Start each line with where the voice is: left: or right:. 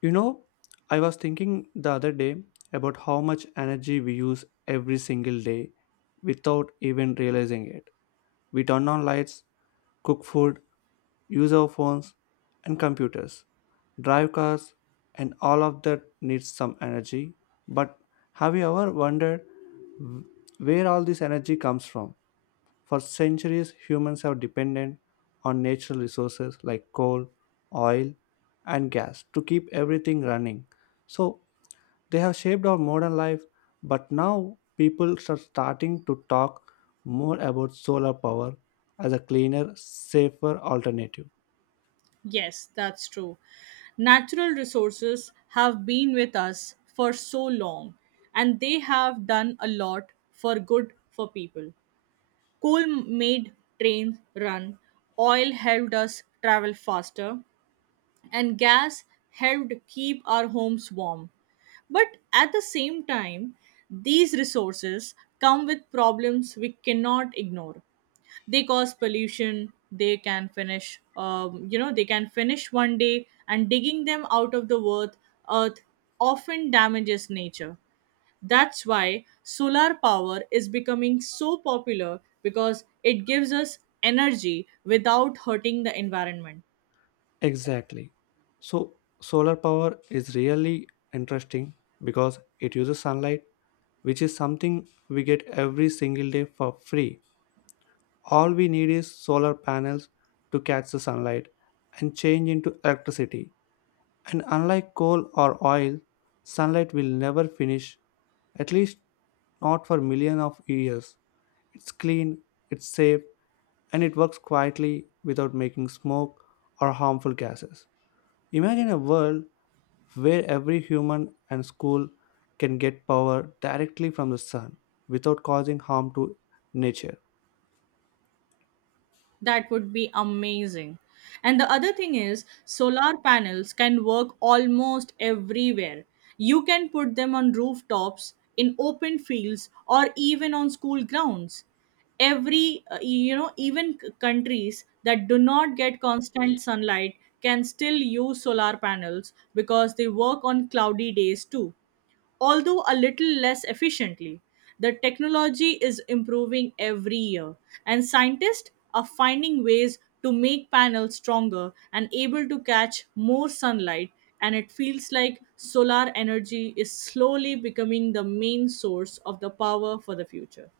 left: You know, I was thinking the other day about how much energy we use every single day without even realizing it. We turn on lights, cook food, use our phones and computers, drive cars, and all of that needs some energy. But have you ever wondered wh- where all this energy comes from? For centuries, humans have depended on natural resources like coal, oil, and gas to keep everything running. So they have shaped our modern life, but now people are starting to talk more about solar power as a cleaner, safer alternative.
right: Yes, that's true. Natural resources have been with us for so long and they have done a lot for good for people. Coal made trains run, oil helped us travel faster, and gas helped keep our homes warm. But at the same time, these resources come with problems we cannot ignore. They cause pollution. They can finish. They can finish one day, and digging them out of the earth often damages nature. That's why solar power is becoming so popular, because it gives us energy without hurting the environment.
left: Exactly. So solar power is really interesting because it uses sunlight, which is something we get every single day for free. All we need is solar panels to catch the sunlight and change into electricity. And unlike coal or oil, sunlight will never finish, at least not for millions of years. It's clean, it's safe, and it works quietly without making smoke or harmful gases. Imagine a world where every human and school can get power directly from the sun without causing harm to nature.
right: That would be amazing. And the other thing is, solar panels can work almost everywhere. You can put them on rooftops, in open fields, or even on school grounds. Even countries that do not get constant sunlight can still use solar panels, because they work on cloudy days too, although a little less efficiently. The technology is improving every year, and scientists are finding ways to make panels stronger and able to catch more sunlight. And it feels like solar energy is slowly becoming the main source of the power for the future.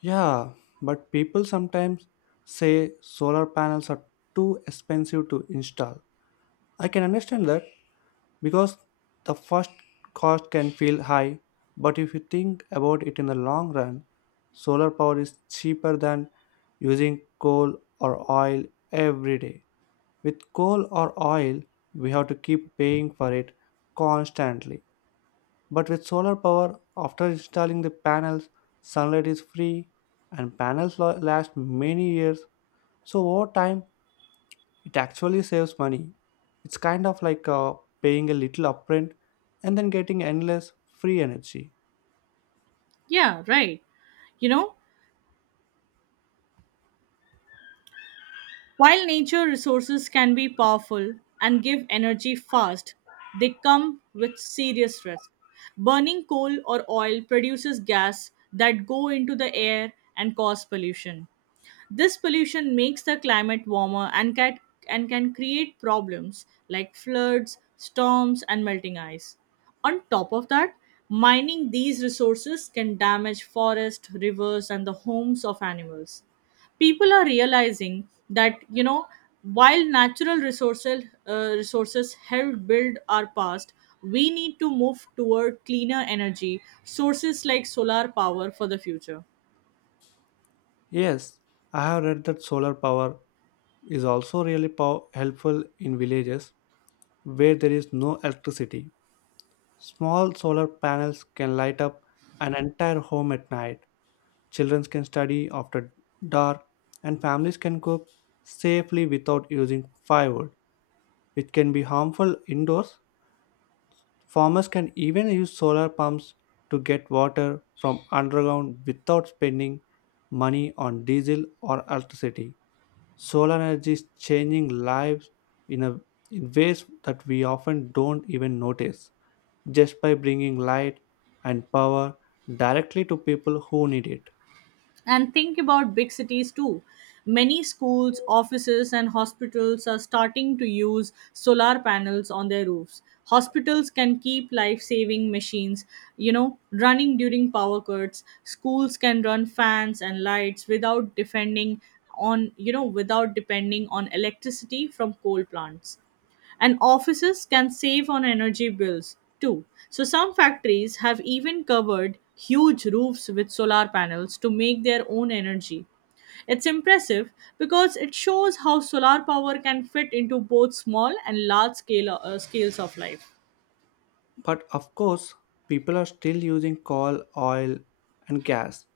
left: Yeah, but people sometimes say solar panels are too expensive to install. I can understand that because the first cost can feel high, but if you think about it in the long run, solar power is cheaper than using coal or oil every day. With coal or oil, we have to keep paying for it constantly. But with solar power, after installing the panels, sunlight is free and panels last many years. So over time, it actually saves money. It's kind of like paying a little upfront and then getting endless free energy.
right: Yeah, right. You know, While nature resources can be powerful and give energy fast, they come with serious risks. Burning coal or oil produces gas that go into the air and cause pollution. This pollution makes the climate warmer, and can create problems like floods, storms, and melting ice. On top of that, mining these resources can damage forests, rivers, and the homes of animals. People are realizing that, while natural resources helped build our past, we need to move toward cleaner energy sources like solar power for the future.
left: Yes, I have read that solar power is also really helpful in villages where there is no electricity. Small solar panels can light up an entire home at night. Children can study after dark, and families can cook safely without using firewood, which can be harmful indoors. Farmers can even use solar pumps to get water from underground without spending money on diesel or electricity. Solar energy is changing lives in, a, in ways that we often don't even notice, just by bringing light and power directly to people who need it.
right: And think about big cities too. Many schools, offices, and hospitals are starting to use solar panels on their roofs. Hospitals can keep life saving machines, running during power cuts. Schools can run fans and lights without depending on, you know, without depending on electricity from coal plants. And offices can save on energy bills too. So, some factories have even covered huge roofs with solar panels to make their own energy. It's impressive, because it shows how solar power can fit into both small and large scales of life.
left: But of course, people are still using coal, oil, and gas,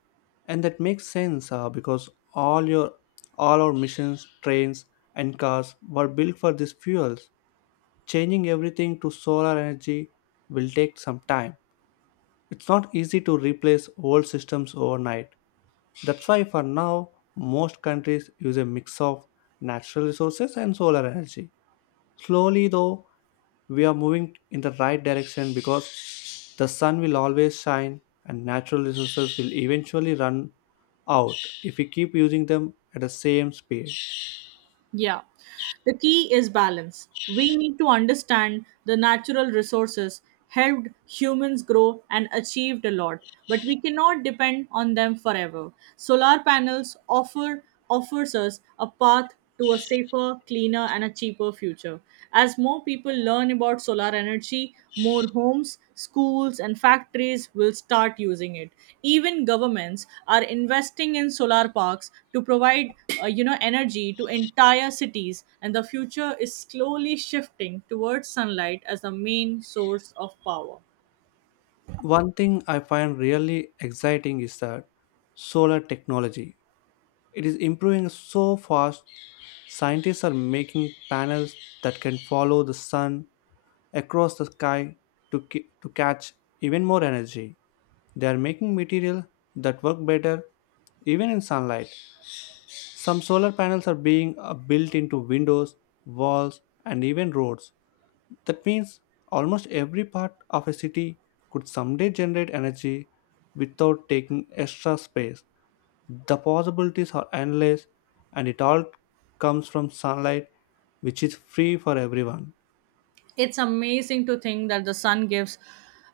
left: and that makes sense because all our missions, trains, and cars were built for these fuels. Changing everything to solar energy will take some time. It's not easy to replace old systems overnight. That's why for now most countries use a mix of natural resources and solar energy. Slowly though, we are moving in the right direction because the sun will always shine, and natural resources will eventually run out if we keep using them at the same speed.
right: Yeah. The key is balance. We need to understand the natural resources helped humans grow and achieved a lot, but we cannot depend on them forever. Solar panels offer offers us a path to a safer, cleaner and a cheaper future. As more people learn about solar energy, more homes, schools, and factories will start using it. Even governments are investing in solar parks to provide, energy to entire cities, and the future is slowly shifting towards sunlight as the main source of power.
left: One thing I find really exciting is that solar technology. It is improving so fast, scientists are making panels that can follow the sun across the sky to catch even more energy. They are making material that work better even in sunlight. Some solar panels are being built into windows, walls, and even roads. That means almost every part of a city could someday generate energy without taking extra space. The possibilities are endless, and it all comes from sunlight, which is free for everyone.
right: It's amazing to think that the sun gives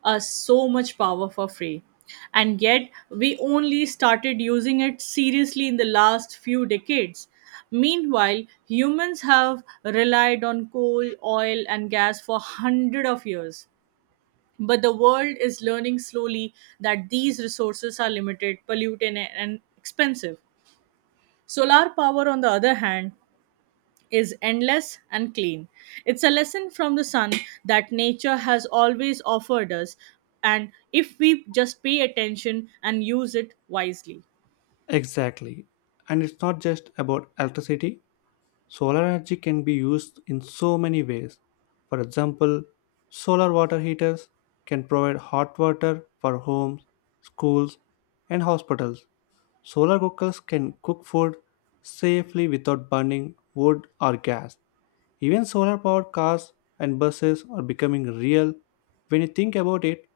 right: us so much power for free, and yet we only started using it seriously in the last few decades. Meanwhile, humans have relied on coal, oil, and gas for hundreds of years, but the world is learning slowly that these resources are limited, polluted, and expensive. Solar power, on the other hand, is endless and clean. It's a lesson from the sun that nature has always offered us, and if we just pay attention and use it wisely.
left: Exactly. And it's not just about electricity. Solar energy can be used in so many ways. For example, solar water heaters can provide hot water for homes, schools, and hospitals. Solar cookers can cook food safely without burning wood or gas. Even solar powered cars and buses are becoming real. When you think about it,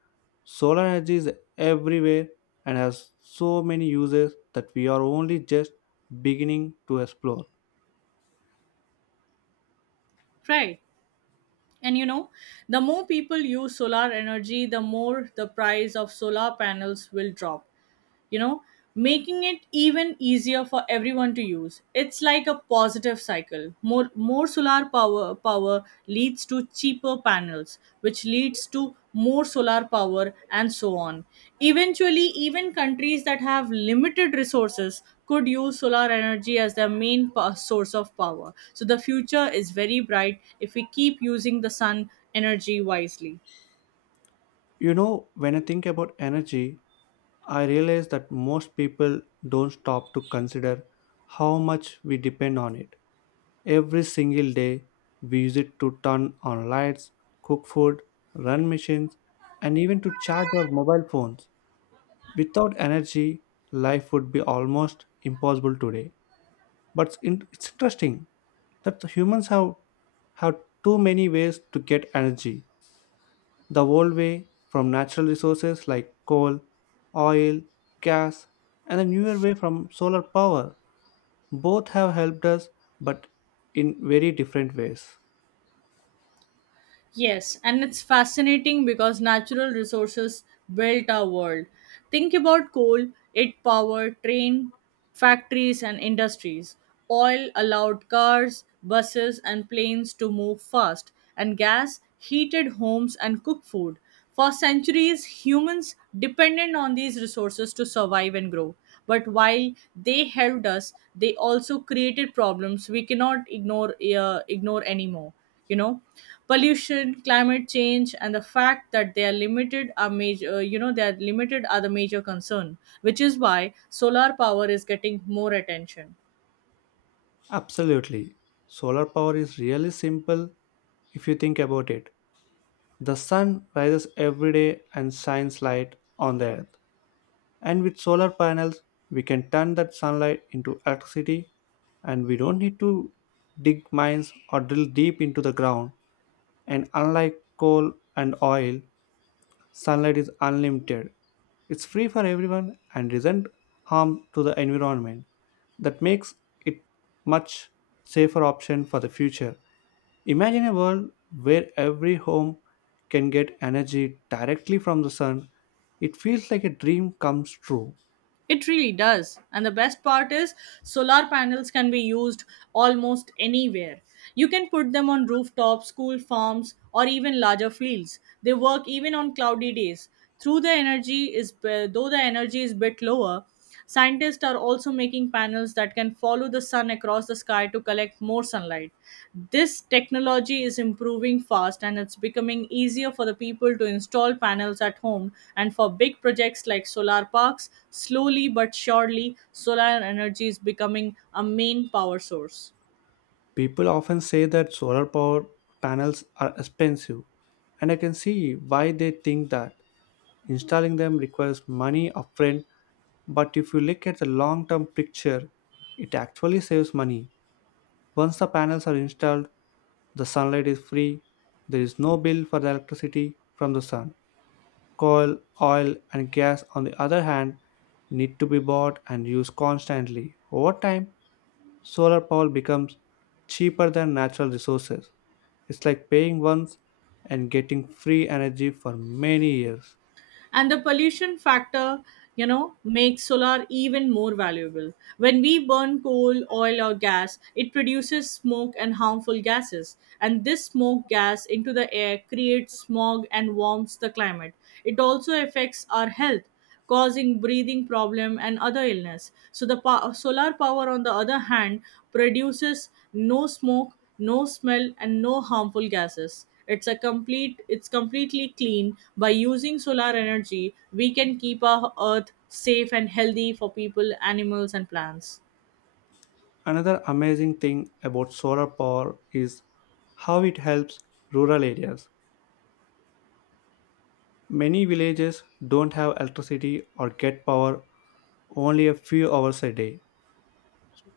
left: solar energy is everywhere and has so many uses that we are only just beginning to explore.
right: Right. And the more people use solar energy, the more the price of solar panels will drop, you know making it even easier for everyone to use. It's like a positive cycle. More solar power leads to cheaper panels, which leads to more solar power, and so on. Eventually, even countries that have limited resources could use solar energy as their main source of power. So the future is very bright if we keep using the sun energy wisely.
left: You know, when I think about energy, I realize that most people don't stop to consider how much we depend on it. Every single day, we use it to turn on lights, cook food, run machines, and even to charge our mobile phones. Without energy, life would be almost impossible today. But it's interesting that the humans have too many ways to get energy, the old way from natural resources like coal, oil, gas, and the newer way from solar power. Both have helped us, but in very different ways.
right: Yes, and it's fascinating, because natural resources built our world. Think about coal, it powered train, factories, and industries. Oil allowed cars, buses, and planes to move fast, and gas heated homes and cooked food. For centuries, humans depended on these resources to survive and grow. But while they helped us, they also created problems we cannot ignore anymore. you know Pollution, climate change, and the fact that they are limited are major, they are limited are the major concern, which is why solar power is getting more attention.
left: Absolutely. Solar power is really simple if you think about it. The sun rises every day and shines light on the earth. And with solar panels, we can turn that sunlight into electricity and we don't need to dig mines or drill deep into the ground. And unlike coal and oil, sunlight is unlimited. It's free for everyone and isn't harm to the environment. That makes it much safer option for the future. Imagine a world where every home can get energy directly from the sun. It feels like a dream comes true.
right: It really does, and the best part is solar panels can be used almost anywhere. You can put them on rooftops, school farms, or even larger fields. They work even on cloudy days, through the energy is though the energy is bit lower. Scientists are also making panels that can follow the sun across the sky to collect more sunlight. This technology is improving fast, and it's becoming easier for the people to install panels at home. And for big projects like solar parks, slowly but surely, solar energy is becoming a main power source.
left: People often say that solar power panels are expensive, and I can see why they think that. Installing them requires money upfront, but if you look at the long term picture, it actually saves money. Once the panels are installed, the sunlight is free, there is no bill for the electricity from the sun. Coal, oil, and gas, on the other hand, need to be bought and used constantly. Over time, solar power becomes cheaper than natural resources. It's like paying once and getting free energy for many years.
right: And the pollution factor, makes solar even more valuable. When we burn coal, oil, or gas, it produces smoke and harmful gases, and this smoke gas into the air creates smog and warms the climate. It also affects our health, causing breathing problem and other illness. So the solar power, on the other hand, produces no smoke, no smell, and no harmful gases. It's a complete it's completely clean. By using solar energy, we can keep our earth safe and healthy for people, animals, and plants.
left: Another amazing thing about solar power is how it helps rural areas. Many villages don't have electricity or get power only a few hours a day.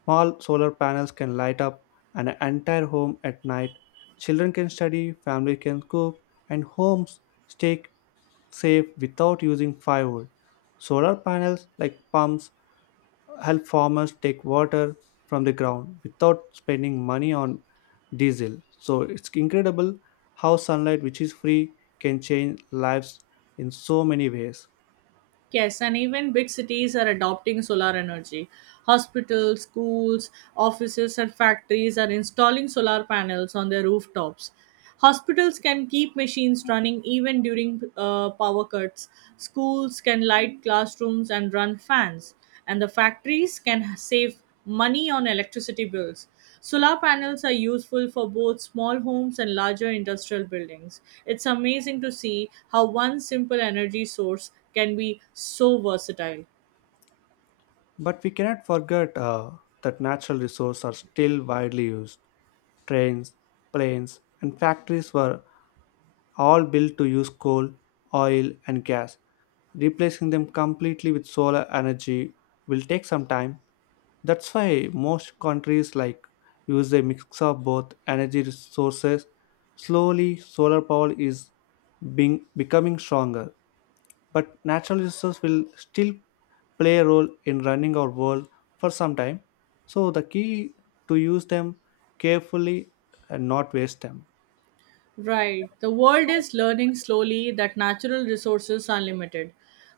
left: Small solar panels can light up an entire home at night. Children can study, family can cook, and homes stay safe without using firewood. Solar panels like pumps help farmers take water from the ground without spending money on diesel. So it's incredible how sunlight, which is free, can change lives in so many ways.
right: Yes, and even big cities are adopting solar energy. Hospitals, schools, offices, and factories are installing solar panels on their rooftops. Hospitals can keep machines running even during power cuts. Schools can light classrooms and run fans. And the factories can save money on electricity bills. Solar panels are useful for both small homes and larger industrial buildings. It's amazing to see how one simple energy source can be so versatile.
left: But we cannot forget that natural resources are still widely used. Trains, planes, and factories were all built to use coal, oil, and gas. Replacing them completely with solar energy will take some time. That's why most countries like use a mix of both energy resources. Slowly, solar power is being becoming stronger but natural resources will still play a role in running our world for some time. So the key to use them carefully and not waste them.
right: Right. The world is learning slowly that natural resources are limited.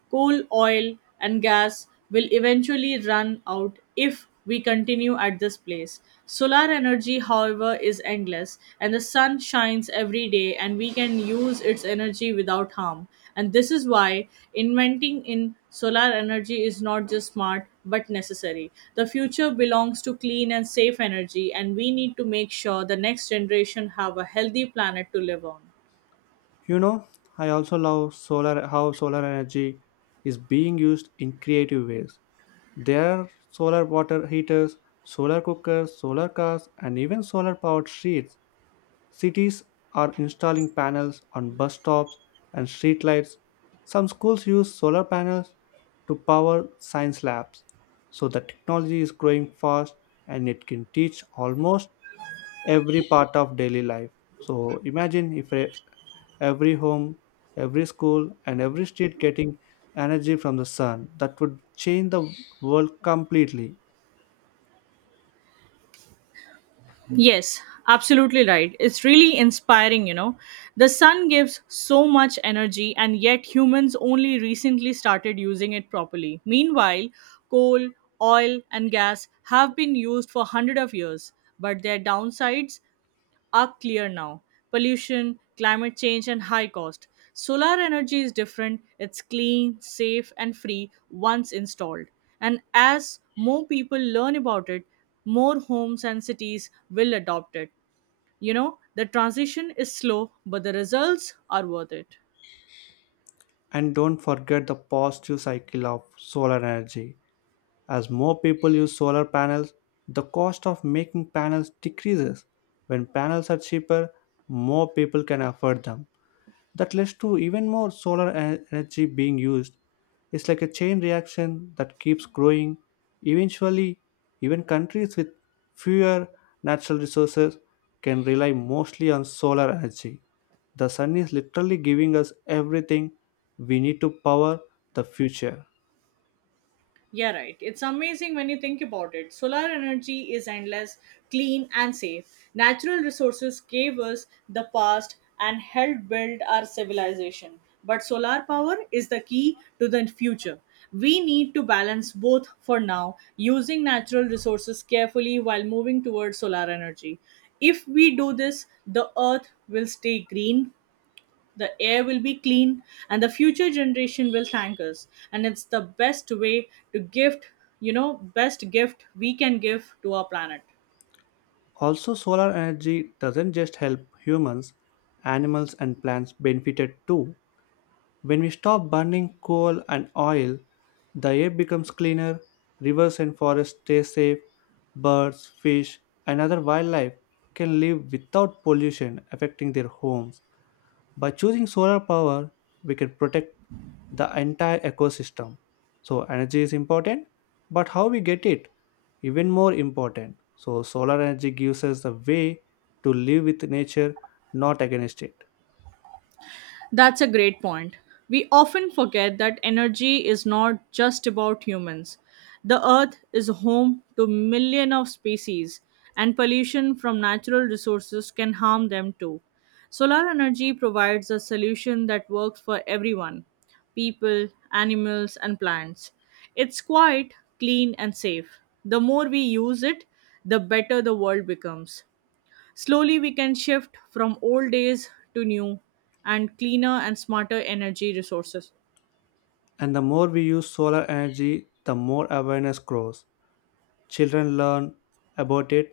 right: Coal, oil, and gas will eventually run out if we continue at this pace. Solar energy, however, is endless, and the sun shines every day, and we can use its energy without harm. And this is why inventing in solar energy is not just smart, but necessary. The future belongs to clean and safe energy, and we need to make sure the next generation have a healthy planet to live on.
left: You know, I also love solar how solar energy is being used in creative ways. There are solar water heaters, solar cookers, solar cars, and even solar powered streets. Cities are installing panels on bus stops and streetlights. Some schools use solar panels to power science labs. So the technology is growing fast and it can teach almost every part of daily life. So imagine if every home, every school, and every street getting energy from the sun. That would change the world completely.
right: Yes, absolutely right. It's really inspiring. The sun gives so much energy, and yet humans only recently started using it properly. Meanwhile, coal, oil, and gas have been used for hundreds of years, but their downsides are clear now. Pollution, climate change, and high cost. Solar energy is different, it's clean, safe, and free once installed. And as more people learn about it, more homes and cities will adopt it. The transition is slow, but the results are worth it.
left: And don't forget the positive cycle of solar energy. As more people use solar panels, the cost of making panels decreases. When panels are cheaper, more people can afford them. That leads to even more solar energy being used. It's like a chain reaction that keeps growing. Eventually, even countries with fewer natural resources can rely mostly on solar energy. The sun is literally giving us everything we need to power the future.
right: Yeah, right. It's amazing when you think about it. Solar energy is endless, clean, and safe. Natural resources gave us the past and helped build our civilization. But solar power is the key to the future. We need to balance both for now, using natural resources carefully while moving towards solar energy. If we do this, the earth will stay green, the air will be clean, and the future generation will thank us, and it's the best way to gift, you know best gift we can give to our planet.
left: Also, solar energy doesn't just help humans, animals, and plants benefited too. When we stop burning coal and oil, the air becomes cleaner, rivers and forests stay safe, birds, fish, and other wildlife can live without pollution affecting their homes. By choosing solar power, we can protect the entire ecosystem. So, energy is important, but how we get it even more important, so solar energy gives us the way to live with nature, not against it.
right: That's a great point. We often forget that energy is not just about humans. The earth is home to millions of species, and pollution from natural resources can harm them too. Solar energy provides a solution that works for everyone, people, animals, and plants. It's quite clean and safe. The more we use it, the better the world becomes. Slowly, we can shift from old days to new and cleaner and smarter energy resources.
left: And the more we use solar energy, the more awareness grows. Children learn about it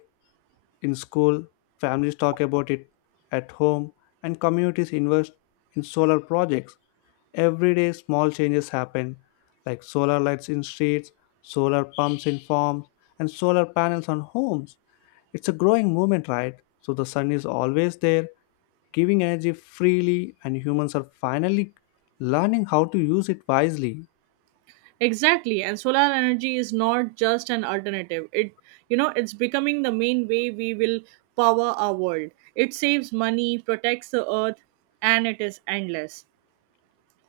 left: in school, families talk about it at home, and communities invest in solar projects. Every day, small changes happen, like solar lights in streets, solar pumps in farms, and solar panels on homes. It's a growing movement, right? So the sun is always there, giving energy freely, and humans are finally learning how to use it wisely.
right: Exactly, and solar energy is not just an alternative. It, it's becoming the main way we will power our world. It saves money, protects the earth, and it is endless.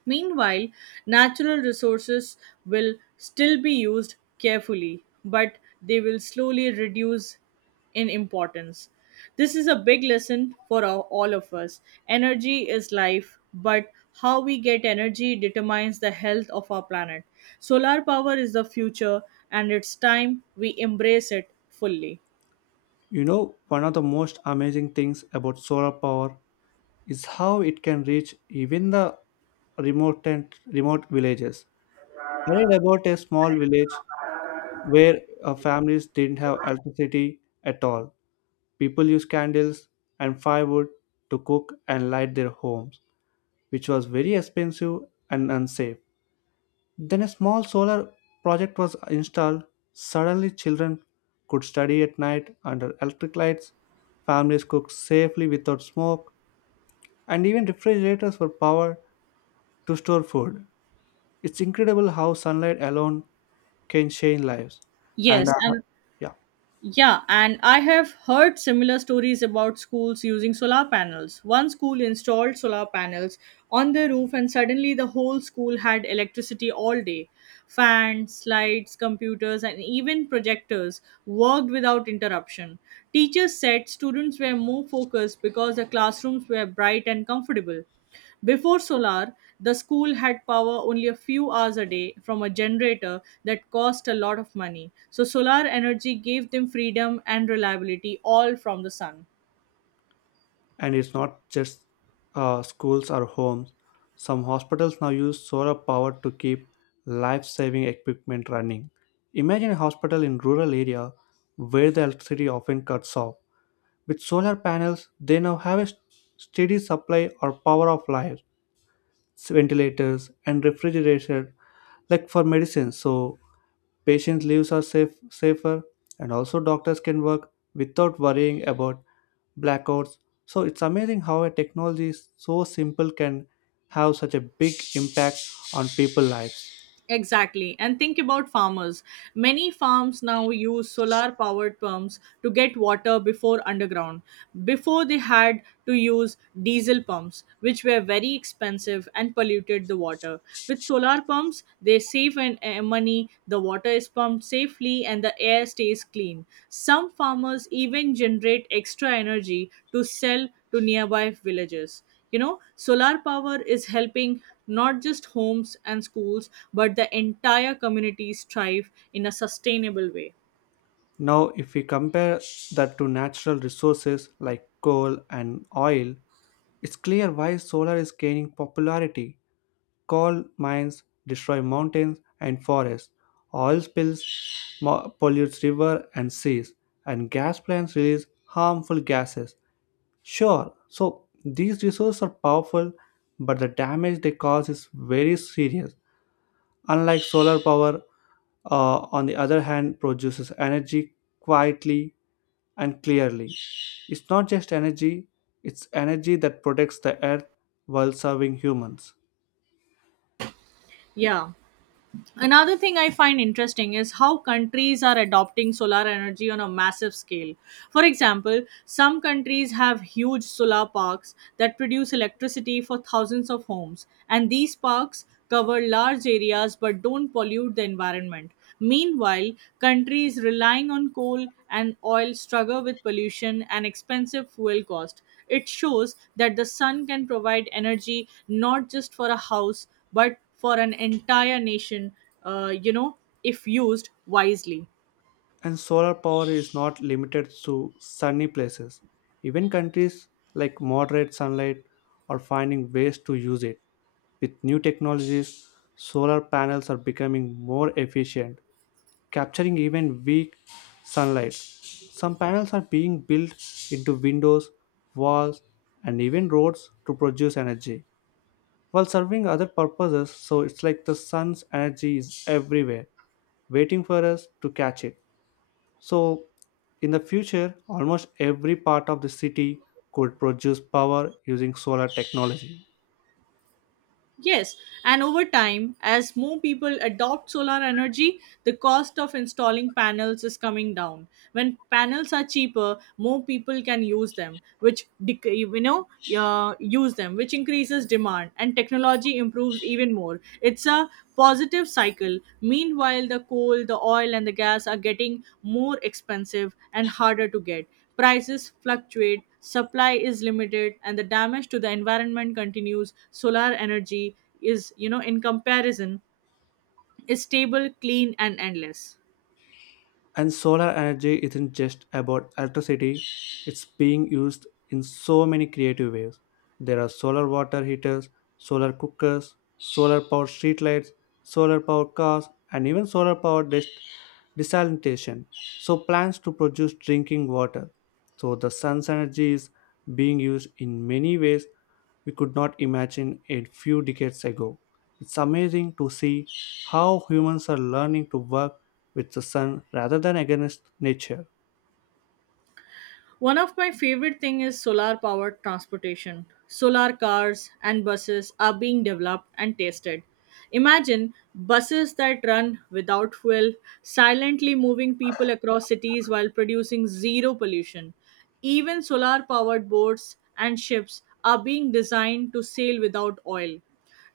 right: Meanwhile, natural resources will still be used carefully, but they will slowly reduce in importance. This is a big lesson for all of us. Energy is life, but how we get energy determines the health of our planet. Solar power is the future, and it's time we embrace it fully.
left: You know, one of the most amazing things about solar power is how it can reach even the remote and remote villages. I read about a small village where families didn't have electricity at all. People used candles and firewood to cook and light their homes, which was very expensive and unsafe. Then a small solar project was installed. Suddenly, children could study at night under electric lights, families cooked safely without smoke, and even refrigerators were powered to store food. It's incredible how sunlight alone can change lives. And
right: Yes,
left: uh,
right: and
left: yeah,
right: Yeah, and I have heard similar stories about schools using solar panels. One school installed solar panels on the roof, and suddenly the whole school had electricity all day. Fans, lights, computers, and even projectors worked without interruption. Teachers said students were more focused because the classrooms were bright and comfortable. Before solar, the school had power only a few hours a day from a generator that cost a lot of money. So, solar energy gave them freedom and reliability all from the sun.
left: and it's not just schools or homes. Some hospitals now use solar power to keep life-saving equipment running. Imagine a hospital in rural area where the electricity often cuts off. With solar panels, they now have a steady supply or power of life, ventilators and refrigerators like for medicine. So patients' lives are safe, safer, and also doctors can work without worrying about blackouts. So it's amazing how a technology is so simple can have such a big impact on people's lives.
right: Exactly. And think about farmers. Many farms now use solar powered pumps to get water before underground. Before they had to use diesel pumps, which were very expensive and polluted the water. With solar pumps, they save money, the water is pumped safely, and the air stays clean. Some farmers even generate extra energy to sell to nearby villages. Solar power is helping not just homes and schools, but the entire communities thrive in a sustainable way.
left: Now, if we compare that to natural resources like coal and oil, it's clear why solar is gaining popularity. Coal mines destroy mountains and forests. Oil spills pollutes river and seas, and gas plants release harmful gases. Sure, so these resources are powerful, but the damage they cause is very serious. Unlike solar power, on the other hand, produces energy quietly and clearly. It's not just energy, it's energy that protects the earth while serving humans.
right: Yeah, another thing I find interesting is how countries are adopting solar energy on a massive scale. For example, some countries have huge solar parks that produce electricity for thousands of homes, and these parks cover large areas but don't pollute the environment. Meanwhile, countries relying on coal and oil struggle with pollution and expensive fuel cost. It shows that the sun can provide energy not just for a house but for an entire nation, uh, you know, if used wisely.
left: And solar power is not limited to sunny places. Even countries like moderate sunlight are finding ways to use it. With new technologies, solar panels are becoming more efficient, capturing even weak sunlight. Some panels are being built into windows, walls, and even roads to produce energy while serving other purposes. So it's like the sun's energy is everywhere, waiting for us to catch it. So, in the future, almost every part of the city could produce power using solar technology.
right: Yes, and over time, as more people adopt solar energy, the cost of installing panels is coming down. When panels are cheaper, more people can use them, which dec- you know use them, which increases demand, and technology improves even more. It's a positive cycle. Meanwhile, the coal, the oil, and the gas are getting more expensive and harder to get. Prices fluctuate, supply is limited, and the damage to the environment continues. Solar energy is, in comparison, is stable, clean, and endless.
left: And solar energy isn't just about electricity, it's being used in so many creative ways. There are solar water heaters, solar cookers, solar powered streetlights, solar powered cars, and even solar powered desalination. So, plants to produce drinking water. So, the sun's energy is being used in many ways we could not imagine a few decades ago. It's amazing to see how humans are learning to work with the sun rather than against nature.
right: One of my favorite thing is solar powered transportation. Solar cars and buses are being developed and tested. Imagine buses that run without fuel, silently moving people across cities while producing zero pollution. Even solar powered boats and ships are being designed to sail without oil.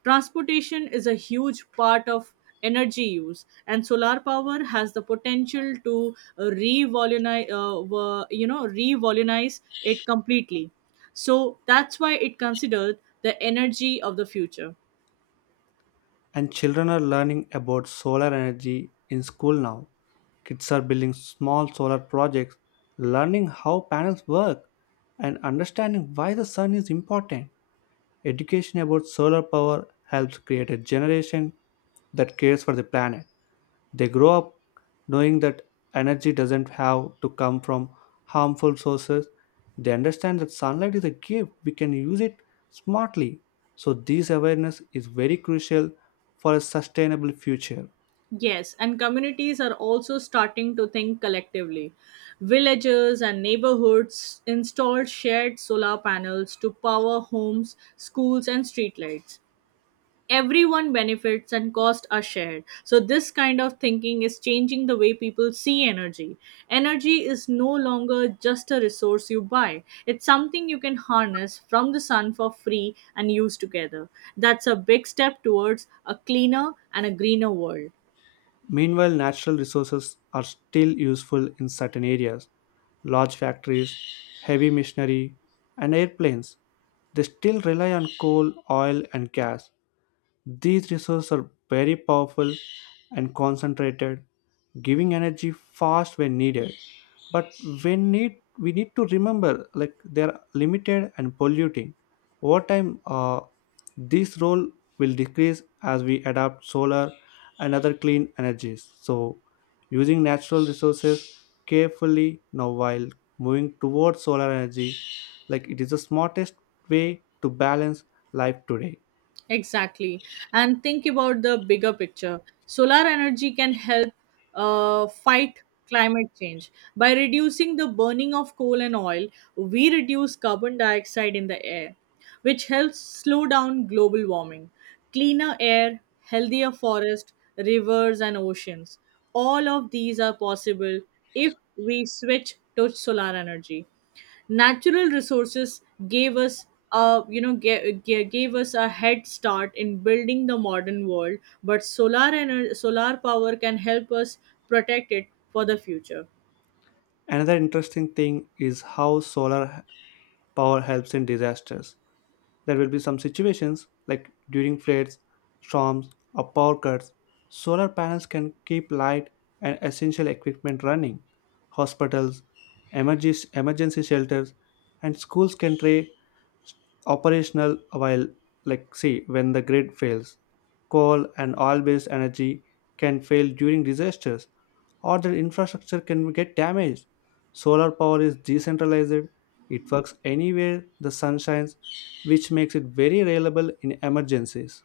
right: Transportation is a huge part of energy use, and solar power has the potential to revolutionize, wo- you know, revolutionize it completely. So that's why it considered the energy of the future.
left: And children are learning about solar energy in school now. Kids are building small solar projects, learning how panels work, and understanding why the sun is important. Education about solar power helps create a generation that cares for the planet. They grow up knowing that energy doesn't have to come from harmful sources. They understand that sunlight is a gift, we can use it smartly. So, this awareness is very crucial for a sustainable future.
right: Yes, and communities are also starting to think collectively. Villages and neighborhoods installed shared solar panels to power homes, schools, and streetlights. Everyone benefits and costs are shared. So this kind of thinking is changing the way people see energy. Energy is no longer just a resource you buy, it's something you can harness from the sun for free and use together. That's a big step towards a cleaner and a greener world.
left: Meanwhile, natural resources are still useful in certain areas. Large factories, heavy machinery, and airplanes. They still rely on coal, oil, and gas. These resources are very powerful and concentrated, giving energy fast when needed. But when need we need to remember like they are limited and polluting. Over time, this role will decrease as we adapt solar and other clean energies. So, using natural resources carefully now while moving towards solar energy, like it is the smartest way to balance life today.
right: Exactly. And think about the bigger picture. Solar energy can help fight climate change. By reducing the burning of coal and oil, we reduce carbon dioxide in the air, which helps slow down global warming. Cleaner air, healthier forests, rivers, and oceans. All of these are possible if we switch to solar energy. Natural resources gave us a head start in building the modern world, but solar power can help us protect it for the future.
left: Another interesting thing is how solar power helps in disasters. There will be some situations like during floods, storms, or power cuts, solar panels can keep light and essential equipment running. Hospitals, emergency shelters, and schools can stay operational while, like, say, when the grid fails. Coal and oil based energy can fail during disasters, or their infrastructure can get damaged. Solar power is decentralized it works anywhere the sun shines, which makes it very reliable in emergencies.